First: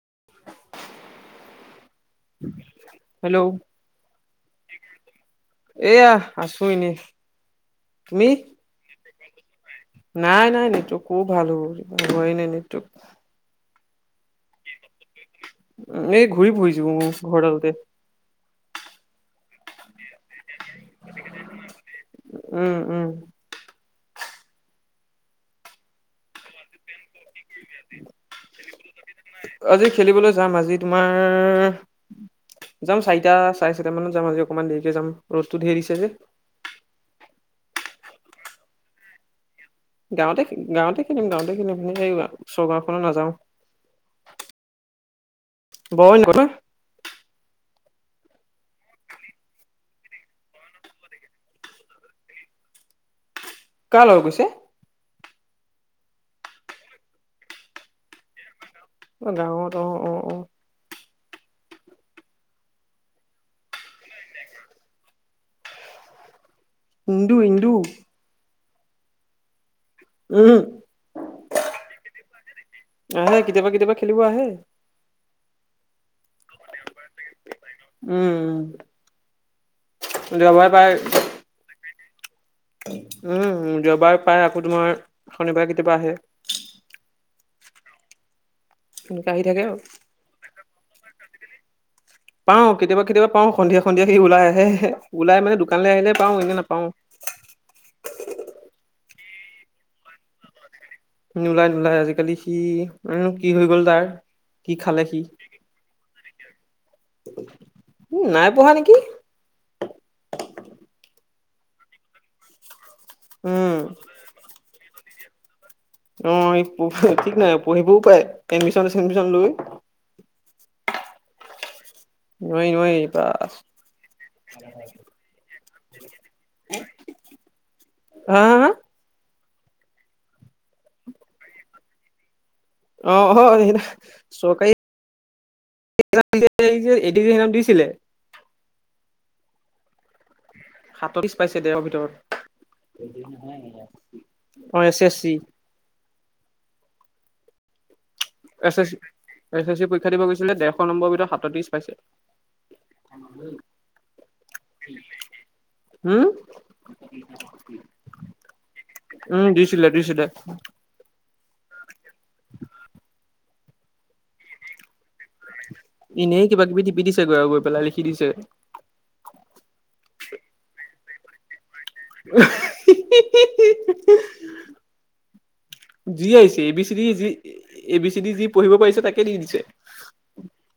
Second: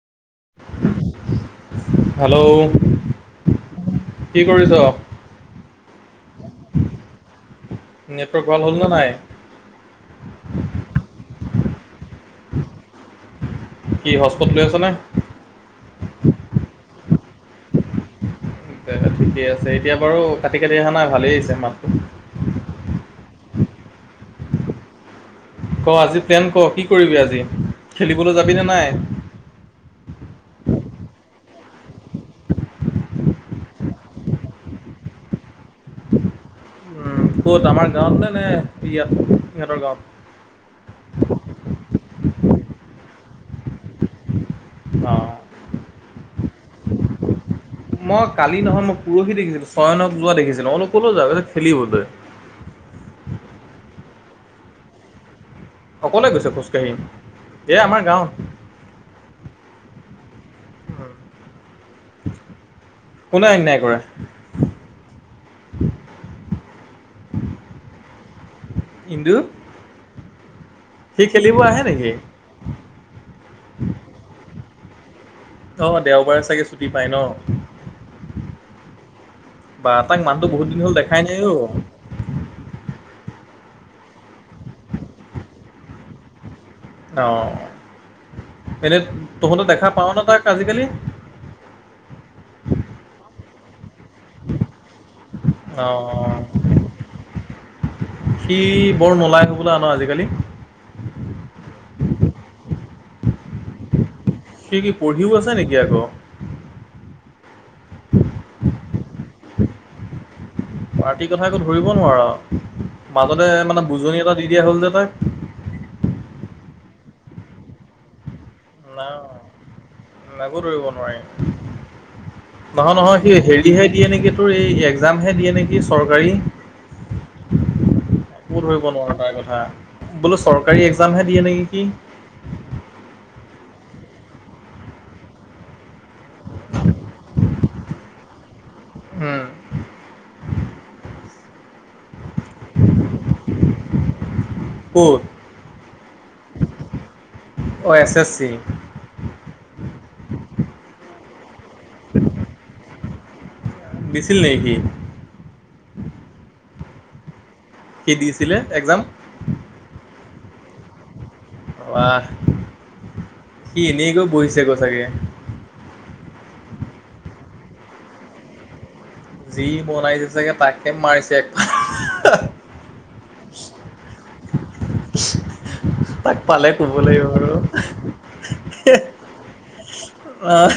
[inaudible] Hello hello কি কৰিছ। এয়া আছো এনে। নেটৱৰ্ক ভাল হ'ল না নাই। নাই নাই নেটৱৰ্ক ক'ত ভাল হ'ব হোৱাই নাই নেটৱৰ্ক। কি হটস্পট লৈ আছ না। উম এ ঘূৰি ফুৰিছো মোৰ ঘৰ ডালতে। দে ঠিকে আছে এতিয়া বাৰু কাটি কাটি অহা নাই ভালেই আহিছে মাতটো। উম উম ক' আজি প্লেন ক' কি কৰিবি আজি। খেলিবলৈ যাবিনে নাই আজি খেলিবলৈ যাম আজি তোমাৰ যাম চাৰিটা চাৰে চাৰিটা মানত যাম আজি অকমান দেৰিকে যাম ৰ'দটো ধেৰ দিছে যে। উম, ক'ত আমাৰ গাঁৱত নে, নে ইয়াত ইহঁতৰ গাঁৱত গাঁৱতে গাঁৱতে খেলিম গাঁৱতে খেলিম এই ওচৰ গাঁওখনত নাযাওঁ। অ', [unintelligible] মই কালি নহয় মই পৰহি দেখিছিলো চয়নক যোৱা দেখিছিলো মই বোলো ক'লৈ যোৱা কৈছে খেলিবলৈ। [inaudible] কাৰ লগত গৈছে? অকলে গৈছে খোজকাঢ়ি। এ আমাৰ গাঁৱত অ', গাঁৱত অ, অ, অ'। কোনে অন্যায় কৰে? [unintelligible] ইন্দু ইন্দু ইন্দু উম। সি খেলিব আহে নেকি? আহে কেতিয়াবা কেতিয়াবা খেলিব আহে। অ, দেওবাৰে চাগে ছুটি পাই ন। উম বা তাক মানুহটো বহুত যোৱাবাৰ দিন হ'ল তাই দেখাই নাই অ'। উম দেওবাৰে পায়, আকৌ তোমাৰ শনিবাৰে কেতিয়াবা আহে। অ, এনেই তেনেকে আহি থাকে তহঁতে আৰু দেখা পাৱ নে তাক আজিকালি? পাওঁ, কেতিয়াবা কেতিয়াবা পাওঁ সন্ধিয়া সন্ধিয়া সি ওলাই আহে, ওলাই মানে দোকানলৈ আহিলে পাওঁ অঁ এনে নাপাও। সি বৰ নোলাই হ'বলা ন আজিকালি। নোলাই নোলাই। আজিকালি সি জানো কি হৈ গ'ল তাৰ। সি কি পঢ়িও আছে নেকি আকৌ? উ নাই পঢ়া নেকি। পাৰ্টি কথা একো ধৰিব নোৱাৰ। মাজতে উম মানে বুজনি এটা দি দিয়া হ'ল যে তাক। অ', ঠিক নাই পঢ়িবও পাৰে। এডমিশন নাই চেডমিশন লৈ। একো ধৰিব নোৱাৰি। নোৱাৰি নোৱাৰি নহয় নহয় বা সি হেৰিহে দিয়ে নেকি, তোৰ এই এগজামহে দিয়ে নেকি চৰকাৰী। [unintelligible] [inaudible] হা হা একো হা, ধৰিব নোৱাৰো তাৰ কথা বোলো চৰকাৰী এগজামহে দিয়ে নেকি সি। অ', অ', চৰকাৰী [inaudible] এই যে এ দি জি হেৰাওন দিছিল। উম। সাতত্ৰিশ পাইছে, দেৰশ ভিতৰত। অ' এছ এছ চি। অ' এছ এছ এছ চি পৰীক্ষা দিব গৈছিলে। দেৰশ নম্বৰৰ ভিতৰত সাতত্ৰিশ পাইছে। তে [inaudible] [inaudible] দিছিল নেকি সি? উম, সি দিছিলে এক্জাম উম, দিছিলে দিছিলে। ৱাহ সি এনেই গৈ বহিছেগৈ চাগে। এনেই কিবা কিবি টিপি দিছে গৈ আৰু গৈ পেলাই লিখি দিছে। যি বনাইছে চাগে তাকে মাৰিছে এক [inaudible] [inaudible] যি তাক আহিছে পালে এ বি ক'ব চি ডি লাগিব যি, আৰু এ বি চি দি যি পঢ়িব পাৰিছে তাকে দি দিছে। অহ,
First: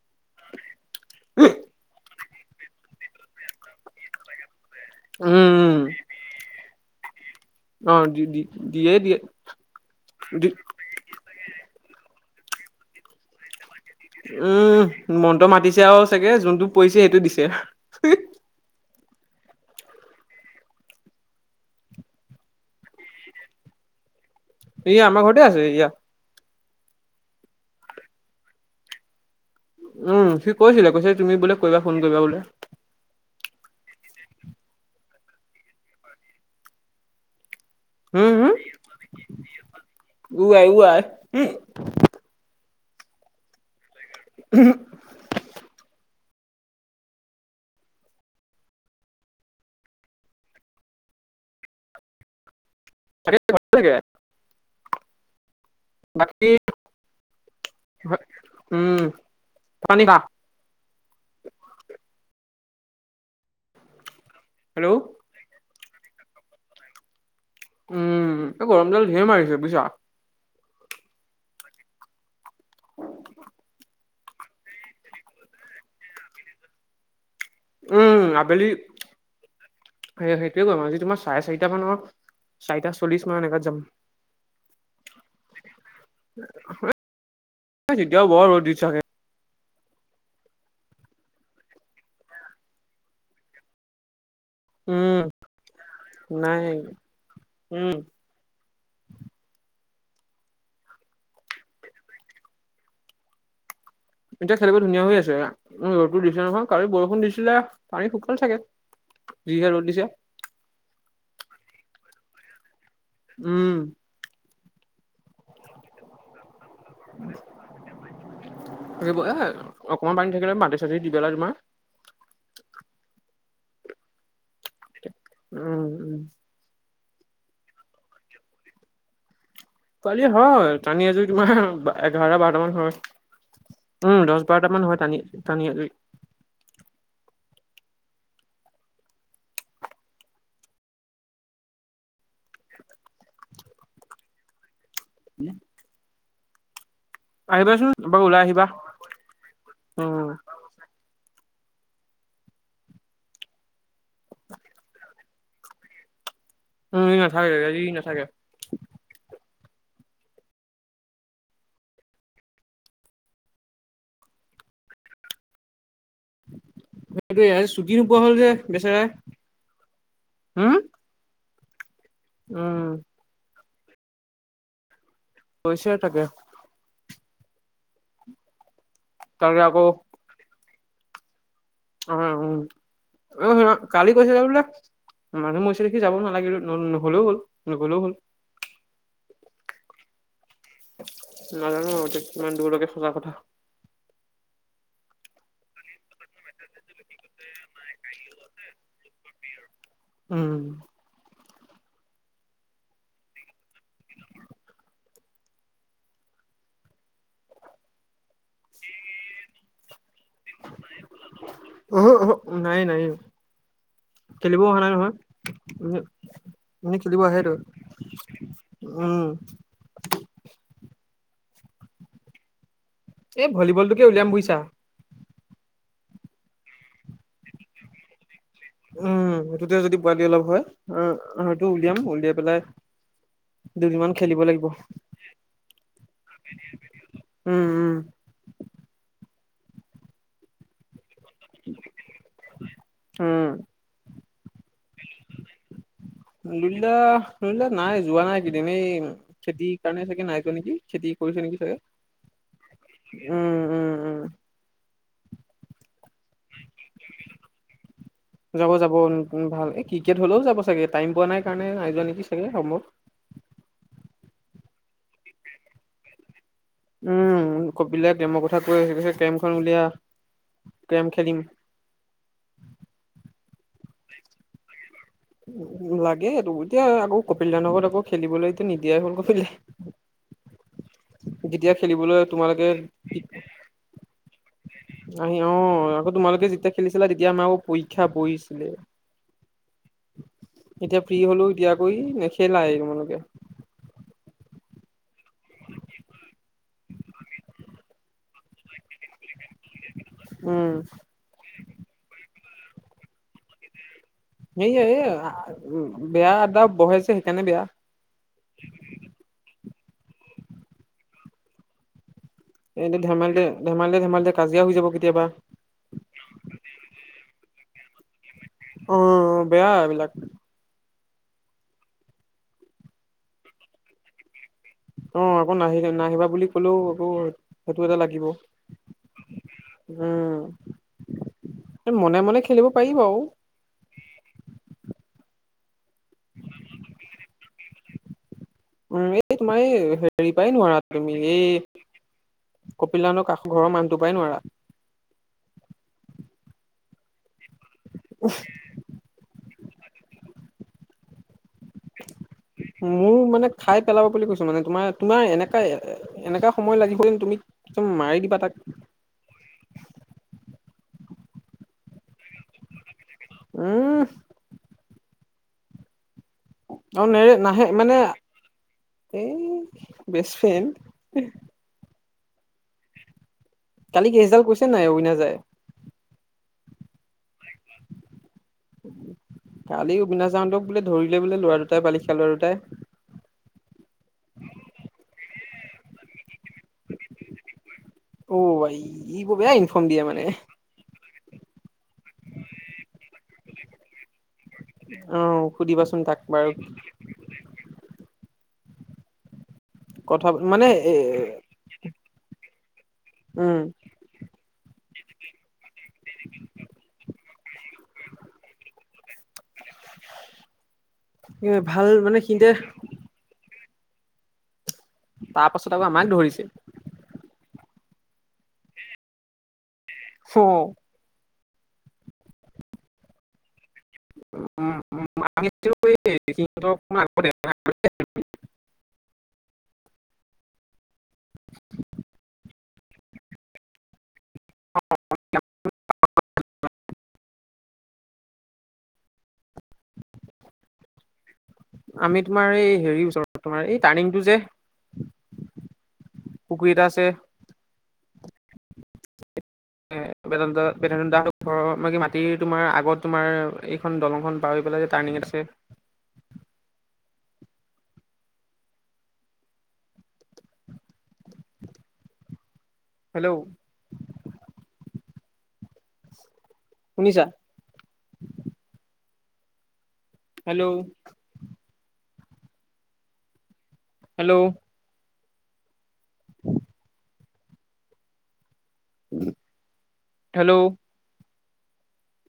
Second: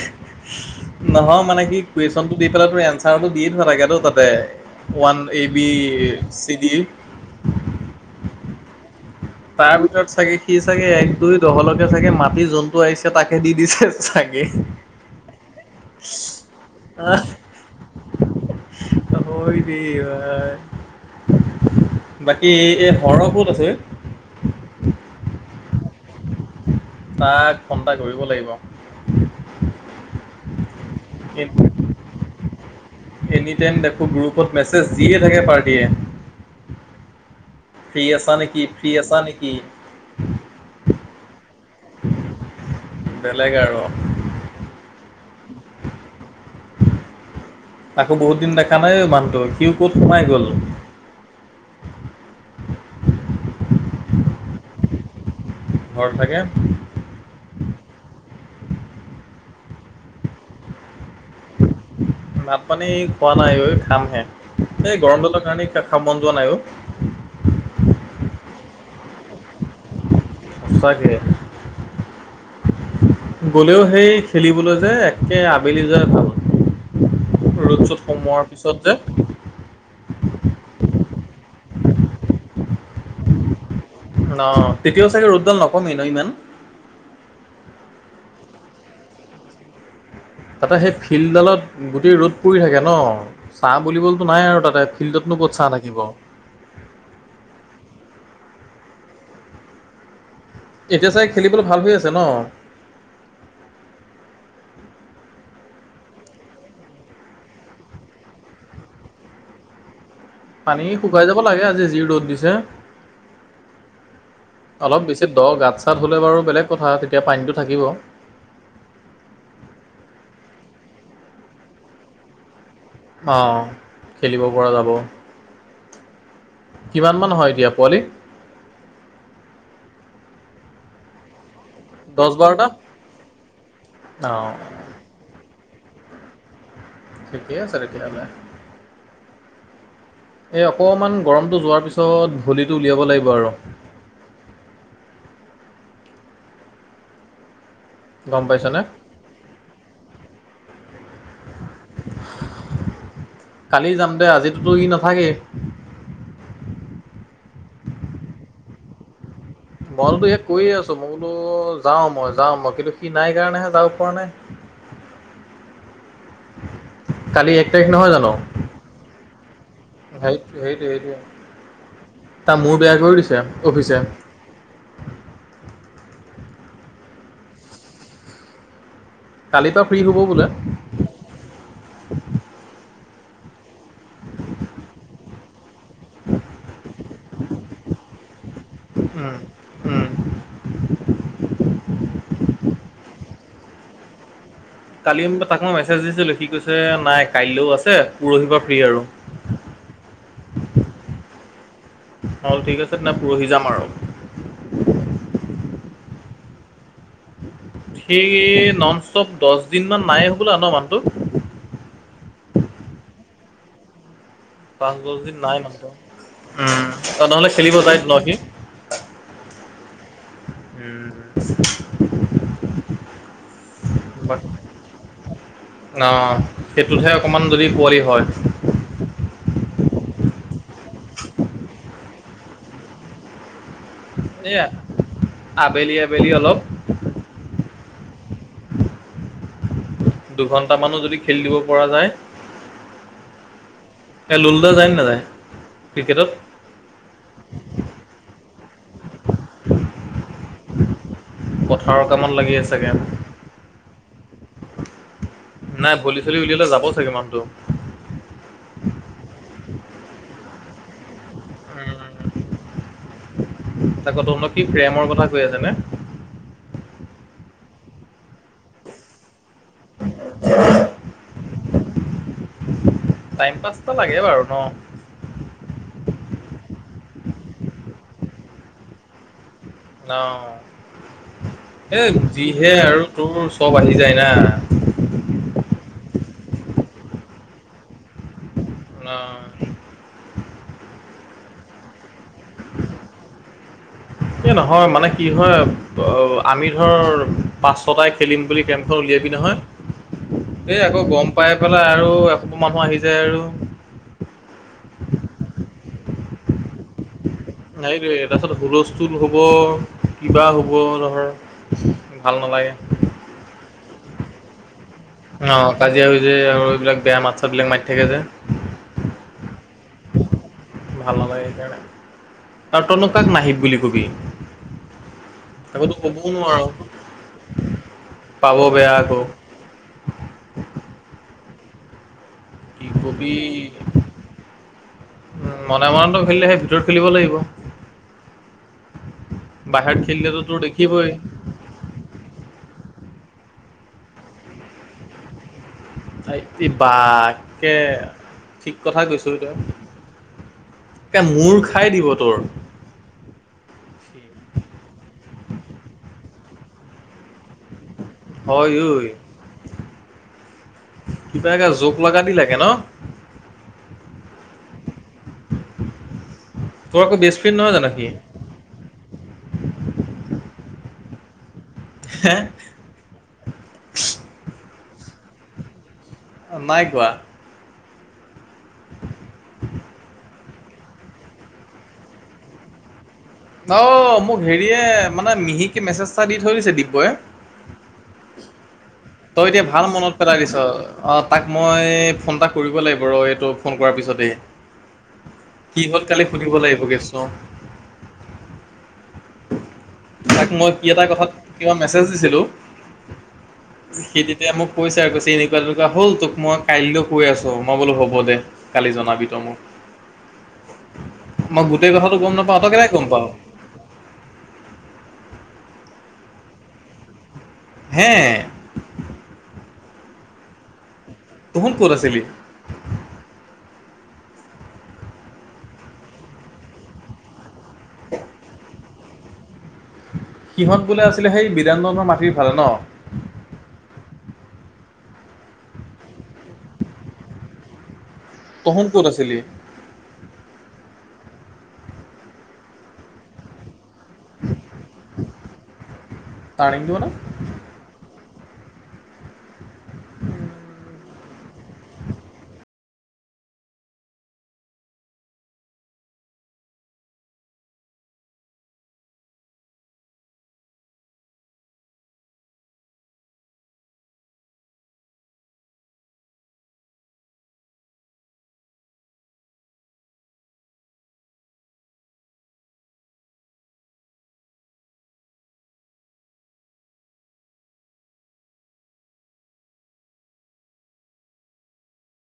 নহয় মানে কি কৈছ কুৱেশ্যনটো দি পেলাই তোৰ এঞ্চাৰটো দিয়ে থোৱা থাকেতো তাতে। One A B um, C D. অ', দি-দি দিয়ে দিয়ে। তাৰ ভিতৰত চাগে দি সি চাগে এক দুই দহলকে চাগে মাতি যোনটো আহিছে তাকে দি দিছে। চাগে উম, মন্ত্ৰ মাতিছে আৰু চাগে যোনটো পৰিছে সেইটো দিছে। হয় দেই ভাই। বাকী এই হৰ ক'ত আছে? ই আমাৰ ঘৰতে আছে এইয়া। তাক ফোন এটা কৰিব লাগিব। উম সি কৈছিলে, কৈছে তুমি বোলে কৈবা ফোন কৰিবা বোলে। টেন ডেফো গ্ৰুপত মেছেজ দিয়ে থাকে পাৰ্টীয়ে। হুম হম? আছা নেকি উআই উআই উম। বেলেগ আৰু উম। তাকো বহুত দিন দেখা নাই মানুহটোক, সিও ক'ত সোমাই গল। [unintelligible] ঘৰত থাকে বাকী উম পানিক ভাত পানী খোৱা নাই খামহে এই হেল্ল'। গৰম দালৰ কাৰণে দেখা মন যোৱা নাইো উম এই গৰম জাল ধে মাৰিছে বুইছা আছাাক গলেও সেই খেলিবলৈ যে একে আবেলি যায় ভাল ৰ'ড শ্ব'ত সোমোৱাৰ পিছত যে এই সেইটোয়েম আৰু আজি তোমাৰ চাৰে চাৰিটা মানৰ চাৰিটা চল্লিশ মান এগাত যাম ন তেতিয়াও চাগে ৰ'দডাল নকমেই ন ইমান এতিয়াও বৰ বৰু দি থাগে তাতে সেই ফিল্ডালত গোটেই ৰ'দ পৰি থাকে ন চাহ বুলিব নাই আৰু তাতে উম, ফিল্ডতনো ক'ত চাহ থাকিব নাই উম, এতিয়া চাগ খেলিবলৈ ভাল হৈ আছে ন এতিয়া খেলিবলৈ ধুনীয়া হৈ আছে ৰ'দো দিছে নহয় কাৰ বৰষুণ দিছিলে পানী সুকাল থাকে বিহাৰ ডিশা পানী শুকাই যাব লাগে আজি যি ৰ'দ দিছে উম অলপ বেছি দ গাত চাত হ'লে বাৰু বেলেগ তিটো থ থাকিব এ অকমান পানী থাকিলে মাটি দি বেলাৰ ম অঁ খেলিব পৰা উম উম কিমান মান হয় এ দতিয়া পোৱালি পোৱালী হয় টানি এযোৰ তোমাৰ এঘাৰটা বাৰটা মান হয় উম দহ অঁ বাৰটা মান হয় টানি টানি ছে খাল এই অকণমান গৰমটো যোৱাৰ পিছত ভলিটো উলিয়াব লাগিব আৰু হ আহিবাচোনাৰু গম ওলাই আহিবা পাইছনে? উ কালি যাম দে আজিতোতো ই নাথাকেই উম ই ন থাকে ই নাথাকে মইতো ই কৈয়ে আছো মোকোতো যাওঁ মই যাওঁ মই কিন্তু সি নাই কাৰণেহে যাব পৰা নাই কালি সটোয়া এক তাৰিখ চুটি নহয় নোপোৱা জানো? হ'ল যে বেচেৰাই সেই হুম সেইটো সেইটোোৱ তাৰ মোৰ উম বেয়া কৰি দিছে অফিচে পইচয় থাকে তাকে কালি পৰাা আকৌ ফ্ৰী হ'ব বোলে অ উ শু কালি কৈছো বোলে মানুহ ম দেখি যাব নালাগিল নহ'লেও হল নগ'লেও হল উম। [unintelligible] কালি তাক মই মেছেজ দিছিলো সি কৈছে নাই কাইলৈও আছে পৰহিৰ পৰা ফ্ৰী আৰু। উম। অ ঠিক আছে ন পৰহি যাম আৰু। সেই নন ষ্টপ দহ দিন মান নাই হবোলা ন মানুটো। অহো অহো নাই নাই খেলিবও অহা নাই নহয়, দিন নাই মানুহটো উমহোঁ। এনে খেলিব অ আহে নহ'লে তো, খেলিব যায় ন সি উম। উম। এই ভলীবলটোকে উলিয়াম বুজিছা। অ, সেইটোতহে অকমান যদি পোৱালি হয়। উম সেইটোতে যদি পোৱালি অলপ হয়, আহ সেইটো উলিয়াম, উলিয়াই পেলাই। দুদিনমান খেলিব লাগিব, এয়া আবেলি আবেলি অলপ উম উম। দুঘণ্টা মানো যদি খেলি দিব পৰা যায়। এ লুলুদা যায় নে নাযায় [unintelligible] ক্ৰিকেটত নাই যোৱা নাই। দিনে, খেতি কাৰণে চাগে নাই কৰি নেকি, খেতি কৰিছে নেকি চাগে, পথাৰৰ কামত লাগি আছে চাগে উম উম উম। নাই ভলি চলি উলিয়ালে যাব চাগে মানুটো। যাব যাব উম ভাল এই ক্ৰিকেট হলেও যাব চাগে টাইম পোৱা নাই কাৰণে নাই যোৱা নেকি চাগে সম। আকৌ তহঁতক কি প্ৰেমৰ কথা কৈ আছে নে। উম কপিদাই [unintelligible] উলিয়া, কেৰেম খেলিম। টাইম পাছ লাগে বাৰু ন। উ লাগে সেইটো এতিয়া আকৌ কপিলদাহতৰ ঘৰত আকৌ খেলিবলৈতটো নিদিয়াই হ'ল, কপিল ন, এ খেলিবলৈ তোমালোকে যিহে আৰু তোৰ চব আহি যায় না। আহি অ আকৌ তোমালোকে যেতিয়া খেলিছিলা তেতিয়া আমাৰ আকৌ পৰীক্ষা বহিছিলে। অ। এতিয়া ফ্ৰী হলো এতিয়া আকৌ ই নেখেলাই তোমালোকে। এ নহয় মানে কি হয় অ আমি ধৰ পাচটাই খেলিম বুলি কেমখন উলিয়াবি নহয়। উম এ আকৌ গম পাই পেলাই আৰু এশ মানুহ আহি যায় আৰু। সেইয়া-য়া, বেয়া আড্ডা বহাইছে [unintelligible] তাৰপাছত হুলস্থুল হ'ব, কিবা হ'ব নহয়। এইটো ধেমালিে, ধেমালিে ধেমালিে কাজিয়া হৈ যাব কেতিয়াবা অ, কাজিয়া হৈ যে আৰু এইবিলাক বেয়া মাত-চাত বিলাক মাৰি থাকে যে। অ বেয়া এইবিলাক। ভাল নালাগে সেইকাৰণে, ত তনু কাক নাহিব বুলি কবি। অ আকৌ নাহিলে আকৌতো নাহিবা ক'বও বুলি নোৱাৰ কলেও আকৌ, সেইটো এটা লাগিব। পাব বেয়া আকৌ। উম, মনে মনে খেলিব কি পাৰি বাৰু কবি। [unintelligible] খেলিলেহে ভিতৰত খেলিব লাগিব। উম এই তোমাৰ এই বাহিৰত হেৰি খেলিলেতো পাই তোৰ নোৱাৰা দেখিবই তুমি এই পল্যানক কাষৰ ঘৰৰ মানুহটোৰ পৰাই নোৱাৰা। [unintelligible] বা-কে ঠিক কথা কৈছো তই। ত মূৰ খাই দিব তোৰ। মোৰ মানে খাই পেলাব বুলি কৈছো মানে তোমাৰ তোমাৰ এনেকা এনেকা সময় লাগিব যেন তুমি। মাৰি দিবা তাক হয় ঐ, কিবা এগা জোক লগা লাগে ন। উম তোৰ অ আকৌ নে বেষ্ট ফ্ৰেণ্ড নাহে নহয় জানো মানে সি? এই বেচ ফে উম হ কালি কেজডাল কৈছে নাই উগনা যায় নাই কোৱা কালি অবিনাশ যাওঁতক বোলে ধৰিলে বোলে লৰা দুটাই বালিখা লৰা দুটাই অ মোক হেৰিয়ে মানে মিহিকে মেছেজ দি থৈ দিছে দিব্যই অ ভাই ই বৰ তই বেয়া এতিয়া ইনফৰ্ম ভাল দিয়ে মনত মানে পেলাই দিছ অ তাক মই ফোন এটা কৰিব লাগিব ৰ এইটো ফোন কৰাৰ পিছতেই। অ কি সুধিবাচোন হ'ল তাক কালি বাৰু শুনিব লাগিব গৈ ছোঁ। কথা সিয়াক মানে মই কি এ এটা কথাত কিবা মেছেজ দিছিলোঁ। উম সেই তেতিয়া মোক কৈছে কৈছে এনেকুৱা এনেকুৱা হ'ল তোক মই কাইলৈ কৈ আছোঁ। মই বোলো হ'ব দে কালি জনাবি তই মোক। মই ভাল গোটেই কথাটো মানে গম সিহঁতে নাপাওঁ তই কেনেক গম পাওঁ। তাৰপাছত আকৌ আমাক ধৰিছে। হে। চো। তুহুন ক'ত আছিলি। [unintelligible] সিহঁত বোলে আছিলে সেই বিদানন্দনৰ মাটিৰ ফালে নহ। [unintelligible] তহোন ক'ত আছিলি। আমি তোমাৰ এই হেৰিৰ ওচৰত তোমাৰ এই টাৰ্ণিংটো যে। পুখুৰী এটা টাৰ্ণিংটো আছে। মানে? [inaudible] এ বেদ বেদান্ত দাৰ হঁতৰ ঘৰৰ মাটি তোমাৰ আগত তোমাৰ এইখন দলংখন পাৰ হৈ। টাৰ্ণিং এটা আছে। হেল্ল'। শুনিছা। হেল্ল'। হেল্ল'। হেল্ল'।